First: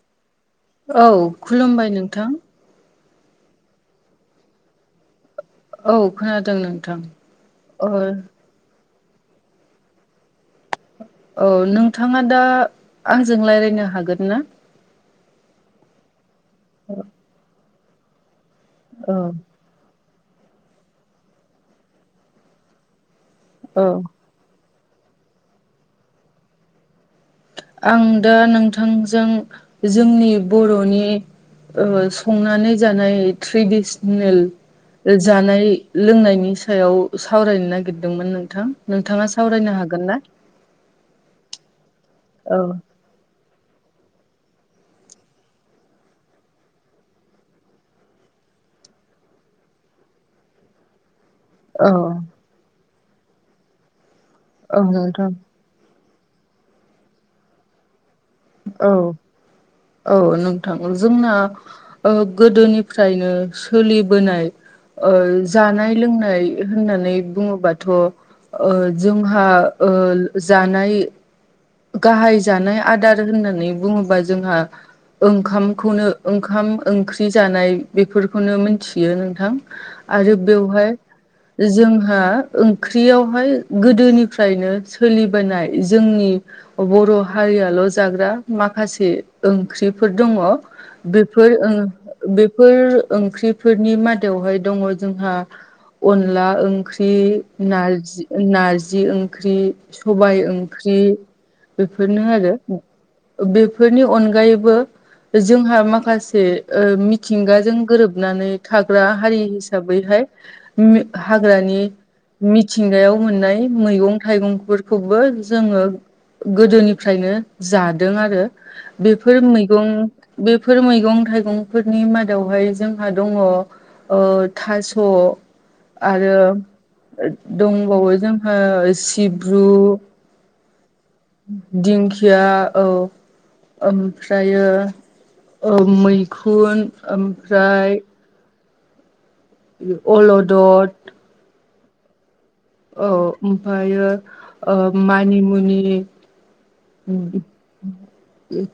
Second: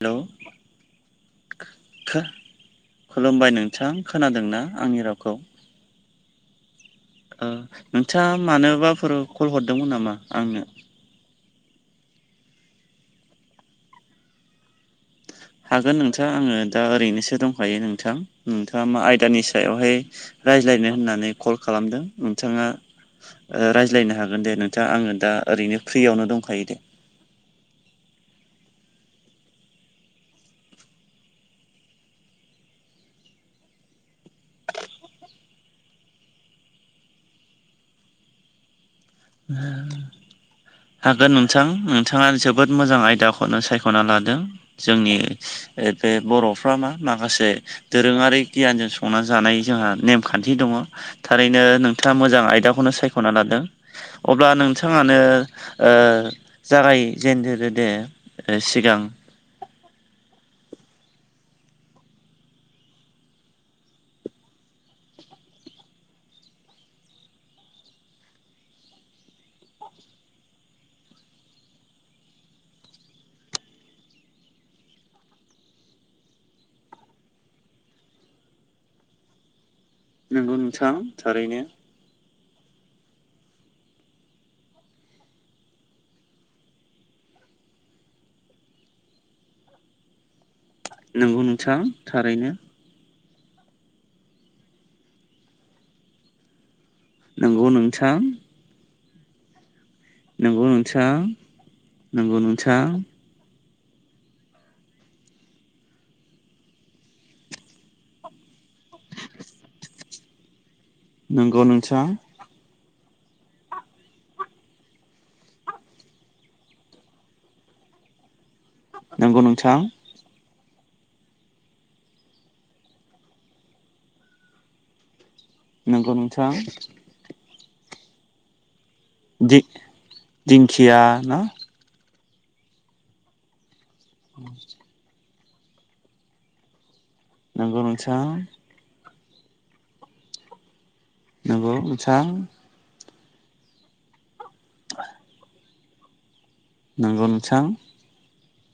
Hello औ खुलुमबाय नोंथां। खुलुमबाय नोंथां खोनादों ना आंनि रावखौ? औ खोनादों नोंथां। ओम ओ नोंथाङा मानोबाफोर कल हरदोंमोन नामा आंनो? औ नोंथाङा दा आंजों रायज्लायनो हागोन ना हागोन नोंथाङां आङो दा ओरैनोसो दंखायो नोंथां नोंथाङा मा औ आयदानि सायाव सायावहाय रायज्लायनो होननानै कल खालामदों नोंथाङा औ रायज्लायनो हागोन जागोन दे नोंथाङा आङो दा ओरैनो फ्रियावनो दंखायो दे आं दा नोंथांजों जोंनि बर'नि ओ संनानै जानाय ट्रेडिसनेल जानाय लोंनायनि सायाव सावरायनो नागिरदोंमोन नोंथां नोंथाङा सावरायनो हागोन ना? हागोन नोंथां नोंथाङा औ जोबोद मोजां आयदाखौ खौनो सायख'ना लादों जोंनि बे बर'फ्रा मा माखासे दोरोङारि गियानजों संनानै जानाय जोंहा नेमखान्थि दङ थारैनो औ नोंथाङा मोजां आयदाखौनो सायख'ना लादों अब्ला औ नोंथाङानो नोंथां ओ जागायजेनग्रोदो दे औ सिगां औ नोंथां जोंना ओ गोदोनिफ्रायनो सोलिबोनाय ओ जानाय लोंनाय होननानै बुङोबाथ' ओ जोंहा ओ जानाय गाहाय जानाय आदार होननानै बुङोबा जोंहा ओंखामखौनो ओंखाम ओंख्रि जानाय बेफोरखौनो मिथियो नोंथां आरो नंगौ बेवहाय नोंथां थारैनो जोंहा ओंख्रियावहाय गोदोनिफ्रायनो सोलिबोनाय जोंनि बर' हारियाल' जाग्रा माखासे ओंख्रिफोर दङ नंगौ बेफोर नोंथां ओ थारैनो बेफोर ओंख्रिफोरनि मादावहाय दङ जोंहा अनला ओंख्रि नंगौ ओंख्रि नोंथां नारजि नारजि ओंख्रि सबाय नंगौ ओंख्रि नोंथां बेफोरनो नंगौ आरो नोंथां बेफोरनि अनगायैबो जोंहा माखासे ओ मिथिंगाजों गोरोबनानै थाग्रा हारि हिसाबैहाय मि नंगौ हाग्रानि नोंथां मिथिंगायाव मोननाय मैगं थाइगंफोरखौबो जोङो गोदोनिफ्रायनो जादों आरो बेफोर नंगौ नोंथां मैगं बेफोर मैगं थाइगंफोरनि मादावहाय जोंहा दङ ओ थास' नंगौ आरो नोंथां दंबावो जोंहा दि सिब्रु दिंखिया ना दिंखिया औ ओमफ्रायो ओ मैखुन ओम नोंगौ नोंसां अलदद नंगौसा औ ओमफ्रायो ओ मानिमुनि नंगौ नोंथां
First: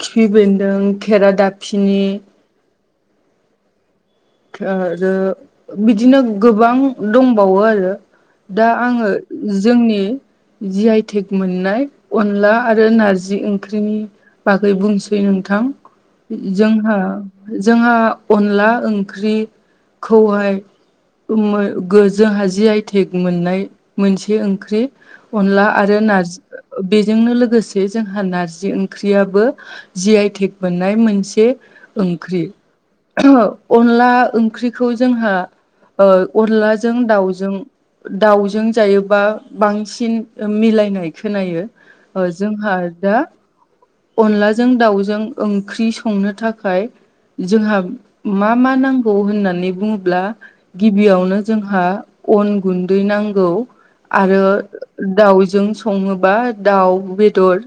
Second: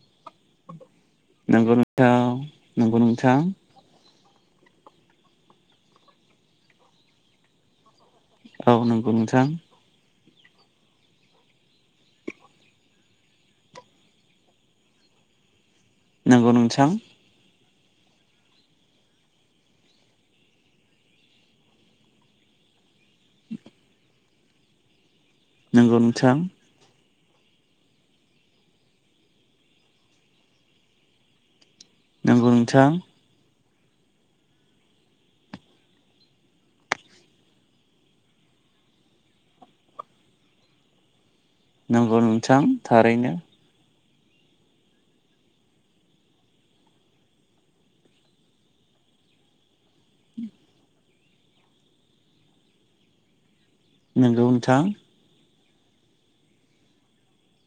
खिफि बेन्दों खेरा, नंगौ दाबफिनि नोंथां नंगौ नोंथां आरो बिदिनो गोबां दंबावो आरो दा औ आङो नंगौ नोंथां जोंनि जि आइटेक मोननाय अनला आरो नारजि ओंख्रिनि बागै बुंसै नोंथां नंगौ नोंथां जोंहा जोंहा अनला ओंख्रि खौहाय मो जोंहा जियाय मोननाय मोनसे ओंख्रि अनला नंगौ आरो नोंथां नारजि बेजोंनो लोगोसे जोंहा नारजि ओंख्रियाबो जि आइ थेक मोननाय मोनसे नंगौ ओंख्रि नोंथां अनला ओंख्रिखौ जोंहा ओ अनलाजों दाउजों दाउजों जायोबा बांसिन मिलायनाय खोनायो नंगौ अजों नोंथां हारदा थारैनो अनलाजों दाउजों ओंख्रि संनो थाखाय जोंहा मा मा नांगौ होननानै बुङोब्ला गिबियावनो जोंहा अन गुन्दै नांगौ नंगौ आरो नोंथां दाउजों सङोबा दाउ बेदर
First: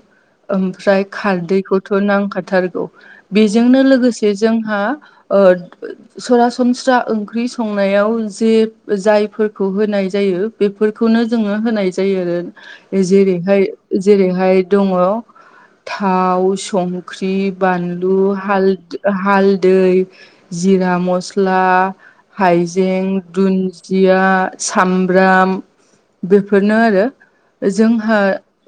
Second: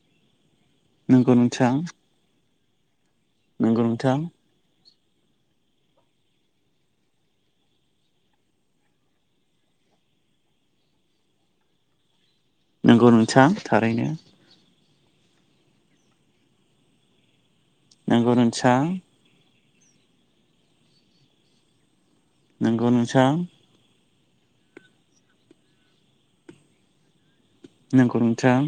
ओमफ्राय नंगौ नोंथां खारदैखौथ' नांखाथारगौ बेजोंनो नंगौ नोंथां लोगोसे जोंहा ओ सरासनस्रा ओंख्रि संनायाव जे जायफोरखौ होनाय जायो बेफोरखौनो जोङो होनाय जायो आरो नंगौ नोंथां जेरैहाय थारैनो जेरैहाय दङ थाव, संख्रि, बानलु, नंगौ हाल नोंथां हालदै, जिरा मस्ला, नंगौ हायजें, नोंथां दुन‌ दिया, सामब्राम बेफोरनो आरो। नंगौ जोंहा नोंथां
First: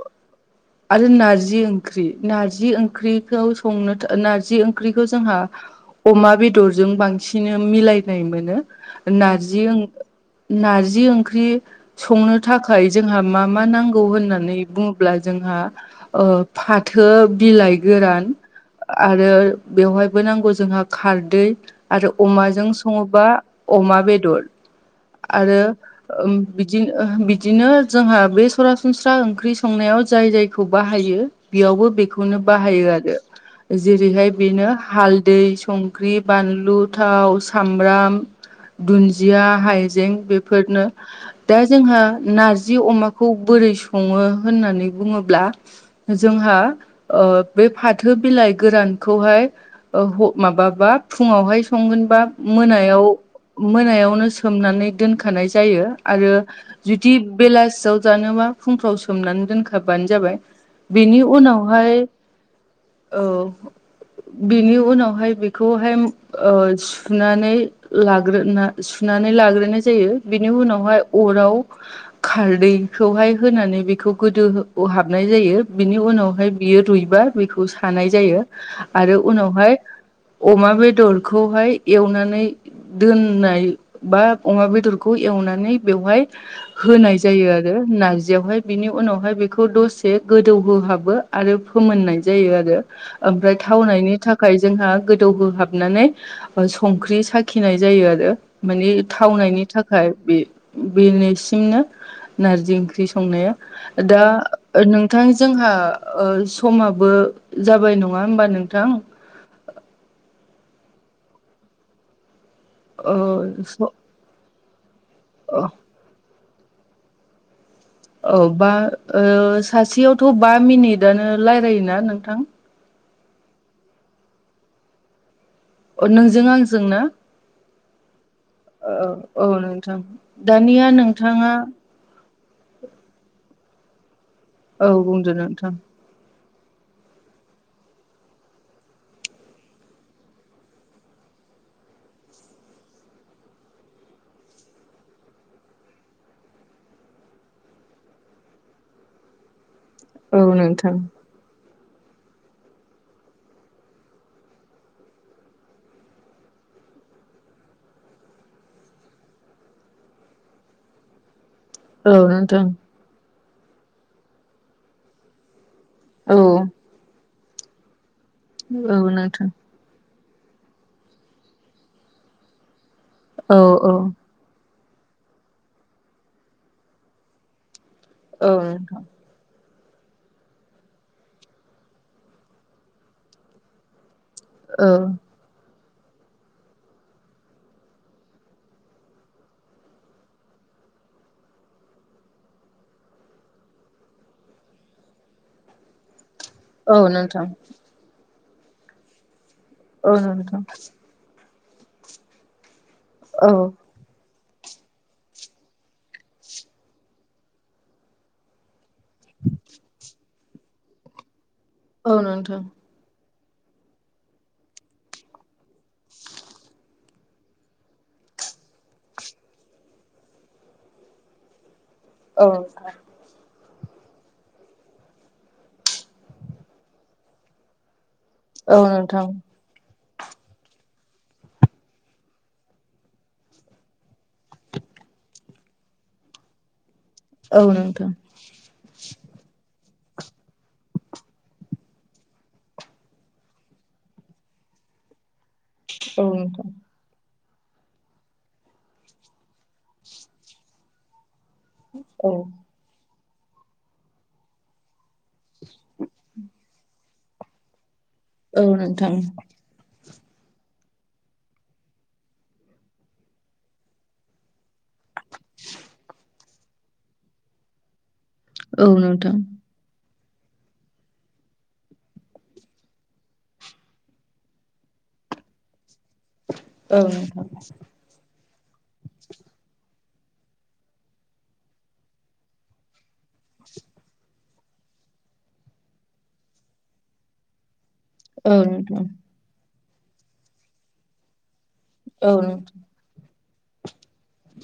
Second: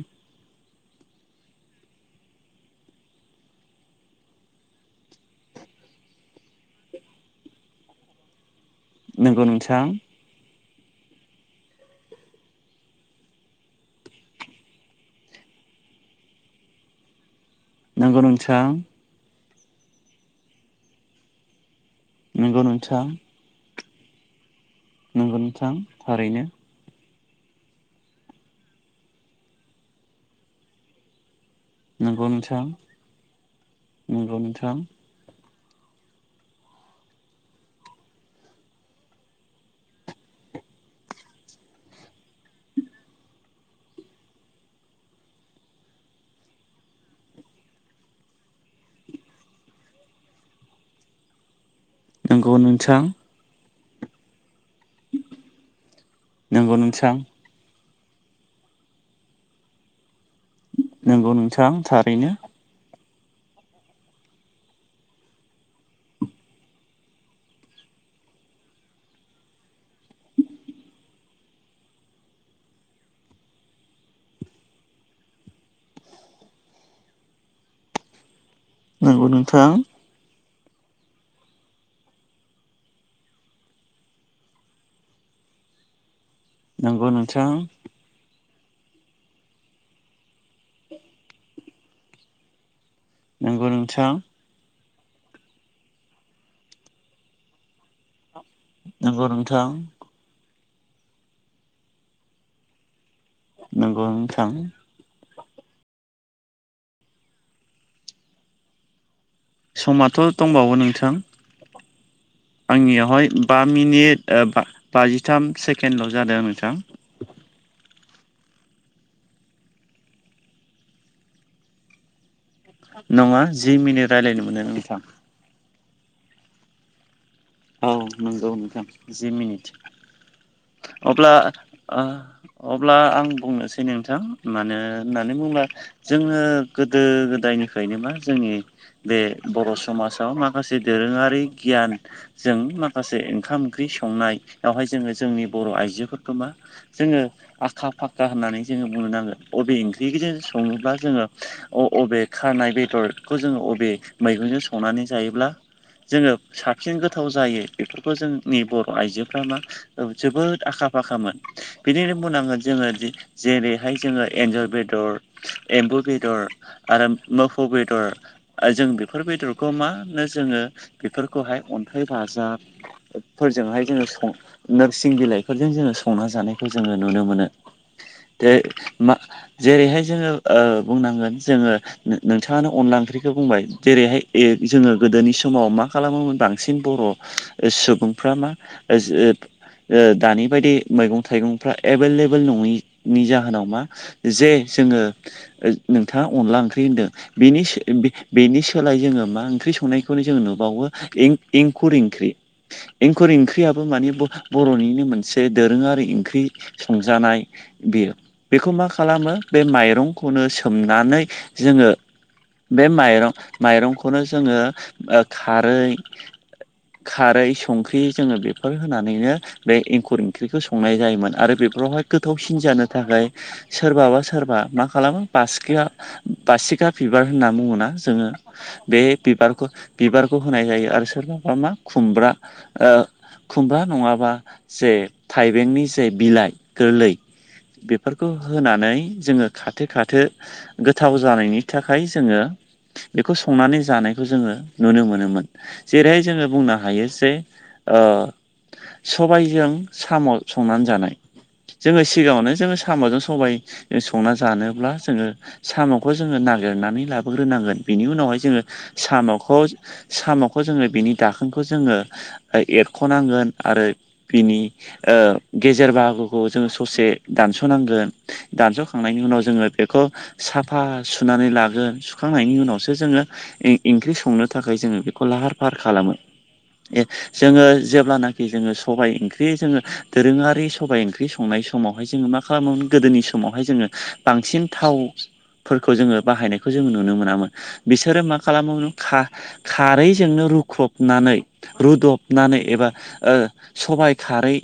आरो नारजि ओंख्रि नारजि ओंख्रिखौ संनो नारजि ओंख्रिखौ जोंहा अमा बेदरजों बांसिन मिलायनाय मोनो नंगौ नारजि नोंथां ओं नारजि ओंख्रि संनो थाखाय जोंहा मा मा नांगौ होननानै बुङोब्ला जोंहा ओ फाथो बिलाइ नंगौ गोरान नोंथां आरो बेवहायबो नांगौ जोंहा खारदै आरो नंगौ अमाजों नोंथां सङोबा अमा बेदर नंगौ आरो नोंथां थारैनो बिदिनो बिदिनो जोंहा बे सरासनस्रा ओंख्रि संनायाव जाय जायखौ बाहायो बेयावबो नंगौ बेखौनो नोंथां बाहायो आरो जेरैहाय नंगौ बेनो नोंथां हालदै संख्रि, बानलु, थाव, सामब्राम दुन्दिया, हाइजें बेफोरनो। दा जोंहा नारजि अमाखौ बोरै सङो होननानै बुङोब्ला जोंहा ओ बे फाथो बिलाइ गोरानखौहाय ओ माबाबा फुङावहाय संगोनबा नंगौ नोंथां मोनायाव मोनायावनो सोमनानै दोनखानाय जायो आरो नंगौ जुदि नोंथां बेलासियाव जानोबा फुंफ्राव सोमनानै दोनखाबबानो जाबाय। बेनि नंगौ नोंथां उनावहाय थारैनो औ बेनि उनाव खौ बेखौहाय ओ सुनानै लाग्रोन ना सुनानै लाग्रोनाय जायो बेनि उनावहाय अराव खारदैखौहाय होनानै बेखौ गोदो हाबनाय जायो बिनि उनावहाय बियो रुइबा बेखौ सानाय जायो आरो नंगौ नोंथां उनावहाय अमा बेदरखौहाय एवनानै दोननाय बा अमा बेदरखौ एवनानै बेवहाय नंगौ होनाय जायो नोंथां आरो नारजियावहाय बिनि उनावहाय बेखौ दसे गोदौहोहाबो आरो फोमोननाय जायो आरो ओमफ्राय नंगौ नोंथां थावनायनि थाखाय जोंहा गोदौहोहाबनानै संख्रि साखिनाय जायो आरो माने नंगौ थावनायनि नोंथां थाखाय बे बेननिसिमनो नारजि ओंख्रि संनाया नंगौ दा नोंथां नों थां जोंहा समाबो जाबाय नङा होमबा नोंथां? समाथ' दंबावो नोंथां आंनियावहाय बा ओ मिनिट बाजिथाम औ सेकेणडल' जादोंं नोंथां औ बा ओ सासेयावथ' बा मिनिटनो रायलायोना नोंथां? नङा जि मिनिट रायज्लायनो मोनो नोंथां। अ नोंजों आंजों ना? औ नंगौ नोंथां जि औ औ मिनिट नोंथां दानिया अब्ला नोंथाङा ओ अब्ला आं बुंनोसै नोंथां मानो औ बुंदो होननानै बुङोब्ला नोंथां जोंङो गोदो गोदायनिफ्रायनो मा जोंनि बे बर' समाजाव माखासे दोरोङारि गियान जों माखासे ओंखाम ओंख्रि संनायावहाय जोंङो जोंनि बर' आइजोफोरखौ मा जोंङो आखा फाखा होननानै जोंङो बुंनो नांगोन अबे ओंख्रिखौ जों औ सङोब्ला नोंथां जोंङो अ अबे खानाय बेदरखौ जोंङो अबे मैगंजों संनानै जायोब्ला जोंङो साबसिन गोथ गोथाव जायो बेफोरखौ जोंनि बर' आइजोफ्रा मा जोबोद आखा फाखामोन औ बिनिनो बुंनांगोन नोंथां जोंङो जेरैहाय जोंङो एन्जर बेदर एमबु औ बेदर आरो मोफौ बेदर ओ जों औ बेफोर नोंथां बेदरखौ मानो जोङो बेफोरखौहाय अन्थाइ बाजाब औ फोरजोंहाय औ जोंङो सं नोरसिं बिलाइफोरजों जोङो संना जानायखौ जोङो नुनो मोनो। औ दे नोंथां म जेरैहाय जोंङो बुंनांगोन जोंङो नोंथाङानो अनला ओंख्रिखौ बुंबाय जेरैहाय ए औ जोंङो गोदोनि समाव मा खालामोमोन बां बांसिन बर' सुबुंफ्रा मा [unintelligible] ओ दानि बायदि मैगं थाइगंफ्रा एभेलेबेल नङैनि जाहोनाव मा जे जोंङो नोंथाङा अनला ओंख्रि औ नोंथां होनदोंनि बेनि सोलाय जोंङो मा ओंख्रि औ संनायखौनो जोंङो नोंथां औ नुबावो एंखुर ओंख्रि एंखुर ओंख्रियाबो मानि बर'निनो मोनसे दोरोङारि ओंख्रि संजानाय बेयो बेखौ मा खालामो बे माइरंखौनो सोमनानै जोंङो औ नोंथां बे माइरं माइरंखौनो जोंङो खारै खारै संख्रि जोंङो बेफोर होनानैनो बे एंखुर ओंख्रिखौ संनाय जायोमोन आरो बेफोरावहाय गोथावसिन औ जानो थाखाय सोरबा बा सोरबा मा खालामो बासकिया बासिखा बिबार होनना बुङा जोंङो बे बिबारखौ बिबारखौ होनाय जायो आरो सोरबाबा मा खुमब्रा ओ खुमब्रा नंङाबा जे थाइबेंनि जे बिलाइ गोरलै नोंथां औ नोंथां औ नोंथां बेफोरखौ होनानै जोङो खाथो खाथो गोथाव जानायनि थाखाय जोङो बेखौ संनानै जानायखौ जोङो नुनो मोनोमोन। जेरैहाय जोङो औथ बुंनो हायो जे ओ सबायजों साम' संनानै जानाय। जोङो औ सिगाङावनो जोङो साम'जों सबाय संना जानोब्ला जोङो साम'खौ जोङो नागिरनानै लाबोग्रोनांगोन बेनि उनावहाय जोङो औ नोंथां साम'खौ साम'खौ जोङो बिनि दाखोनखौ जोङो एरख'नांगोन आरो बिनि ओ गेजेर बाहागोखौ जोङो ससे दानस'नांगोन। औ दानस'खांनायनि नोंथां औ नोंथां औ उनाव जोङो बेखौ साफा सुनानै लागोन सुखांनायनि उनावसो जोंङो ओंख्रि संनो थाखाय जोंङो बेखौ लाहार फाहार खालामो ए जोंङो जेब्लानाखि जोंङो सबाइ ओंख्रि जोंङो दोरोङारि सबाइ ओंख्रि संनाय समावहाय जोंङो मा खालामोमोन गोदोनि सम समावहाय जोंङो बांसिन थावफोरखौ जोंङो बाहायनायखौ जों नुनो मोनामोन। बिसोरो मा खालामोम नोंथां खारैजोंनो रुखबनानै औ नोंथां रुदबनानै औ एबा ओ सबाय खारै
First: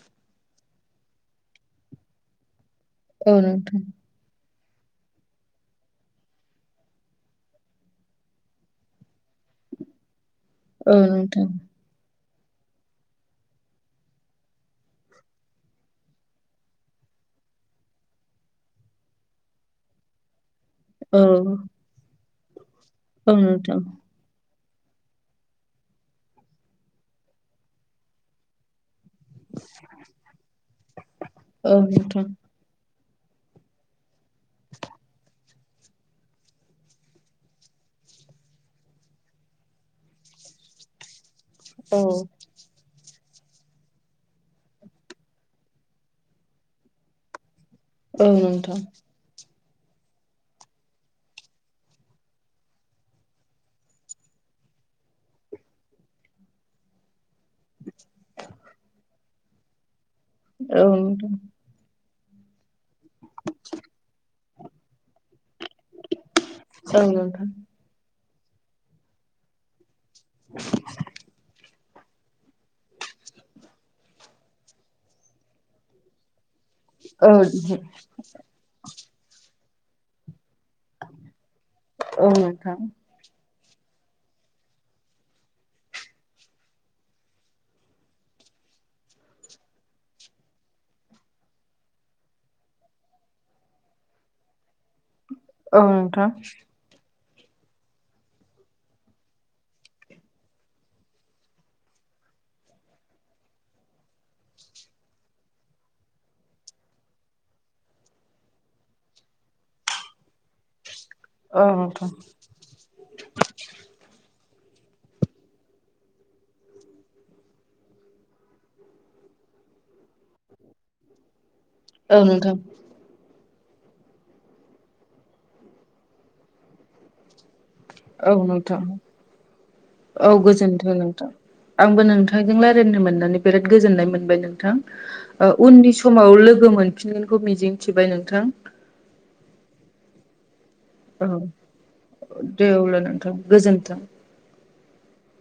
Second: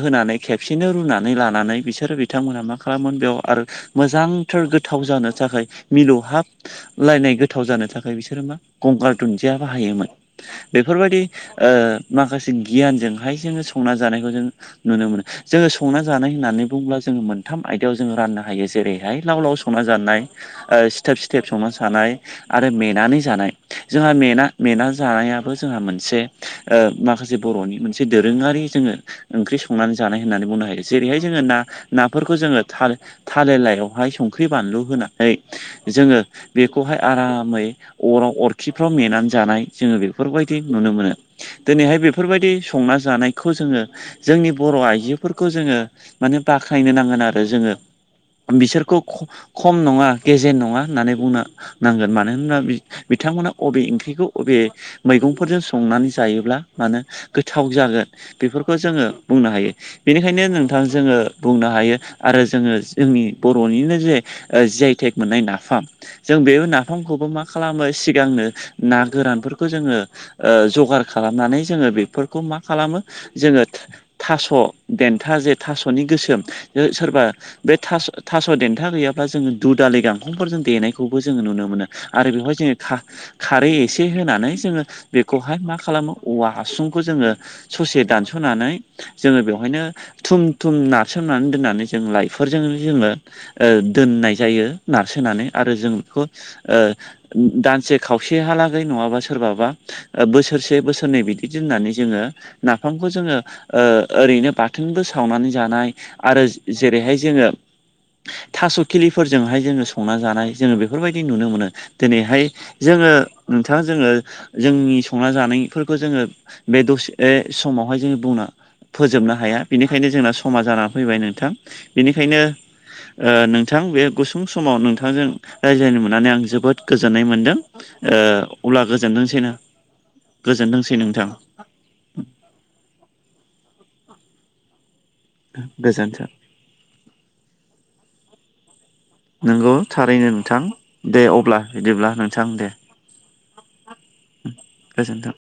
होनानै खेबसेनो रुनानै लानानै बिसोरो बिथांमोनहा मा खालामोन बेयाव आरो नोंथां मो मोजांथार गोथाव जानो थाखाय मिलौहाब लायनाय गोथाव जानो थाखाय बिसोरो मा गंगार दुन्दिया बाहायोमोन। औ बेफोरबायदि नोंथां ओ माखासे गियानजोंहाय जोंङो संना जानायखौ जों नुनो मोनो। जोङो संना जानाय होननानै बुङोब्ला जोङो मोनथाम आयदायाव जोङो राननो हायो जेरैहाय लाव लाव संना जानाय ओ सिथेब औ सिथेब संना जानाय आरो मेनानै औ जानाय नोंथां जोंहा मेना मेना जानायाबो जोंहा मोनसे ओ माखासे बर'नि मोनसे दोरोङारि जोङो ओंख्रि संनानै जानाय होननानै बुंनो हायो। जेरैहाय जोङो ना औ नोंथां नाफोरखौ जोङो थाल-थालिर लायावहाय संख्रि बानलु होनानै जोङो बेखौहाय आरामै अराव अरखिफ्राव मेनानै जानाय। जोङो बेफोरबायदि नुनो मोनो दिनैहाय औ बेफोरबायदि संना जानायखौ जोङो जोंनि बर' आइजोफोरखौ जोङो माने बाख्नायनो नांगोन आरो जोङो। औ नोंथां बिसोरखौ ख खम नङा गेजेर नङा होननानै बुंनो नांगोन मानो होनोबा बिथांमोना अबे ओंख्रिखौ बबे मैगंफोरजों संनानै जायोब्ला मानो गोथाव जागोन बेफोरखौ जोङो बुंनो हायो बेनिखायनो नोंथां जोङो बुंनो हायो। आरो जोङो जोंनि बर'निनो जे ओ जियाइटेक मोननाय नाफाम जों बे औ नाफामखौबो मा नोंथां खालामो सिगांनो ना गोरानफोरखौ जोङो ओ जगार खालामनानै जोङो बेफोर खौ मा खालामो जोङो थास' देन्था जे थास'नि गोसोम सोरबा औ बे थास-थास' देथा गैयाबा जोङो दु दालि गांखंफोर जों देनाय खौबो जोङो नुनो मोनो आरो औ बेवहाय जोङो नोंथां औ नोंथां खा-खारै एसे होनानै जोङो बेखौहाय मा खालामो औवा हासुंखौ जोङो ससे दानस'नानै जोङो बेवहायनो थुम थुम नारसोमनानै दोननानै जों लाइफोरजोंनो जोङो ओ दोननाय जायो नारसोनानै। आरो औ जों नोंथां बेखौ ओ दानसे खावसेहालागै नङाबा सोरबाबा बोसोरसे बोसोरनै बिदि दोननानै जोङो नाफामखौ जोङो ओ ओरैनो बाथोनबो सावनानै जानाय आरो जेरैहाय जोङो थास' खिलिफोरजोंहाय जोङो संना जानाय जोङो बेफोरबायदि नुनो मोनो औ दिनैहाय जोङो नोंथाङा जोङो जोंनि संना जानायफोरखौ जोङो बे दसे समावहाय जोङो बुंना फोजोबनो हाया। बिनिखायनो जोंना समा जानानै फैबाय नोंथां बेनिखायनो नोंथां ओ नोंथां बे गुसुं समाव नोंथांजों रायज्लायनो मोननानै आं जोबोद गोजोननाय मोन्दों । औ ओ नोंथां अब्ला गोजोनदोंसैना औ गोजोनथों गोजोनदोंसै नोंथां। आंबो नोंथांजों रायजलायनो मोननानै बिराद गोजोननाय मोनबाय नोंथां। उननि गोजोन्थों समाव लोगो मोनफिनगोनखौ मिजिंथिबाय नोंथां। नोंगौ थारैनो नोंथां दे औ अब्ला बिदिब्ला नोंथां दे। अब्ला नोंथां गोजोन्थों गोजोनथों।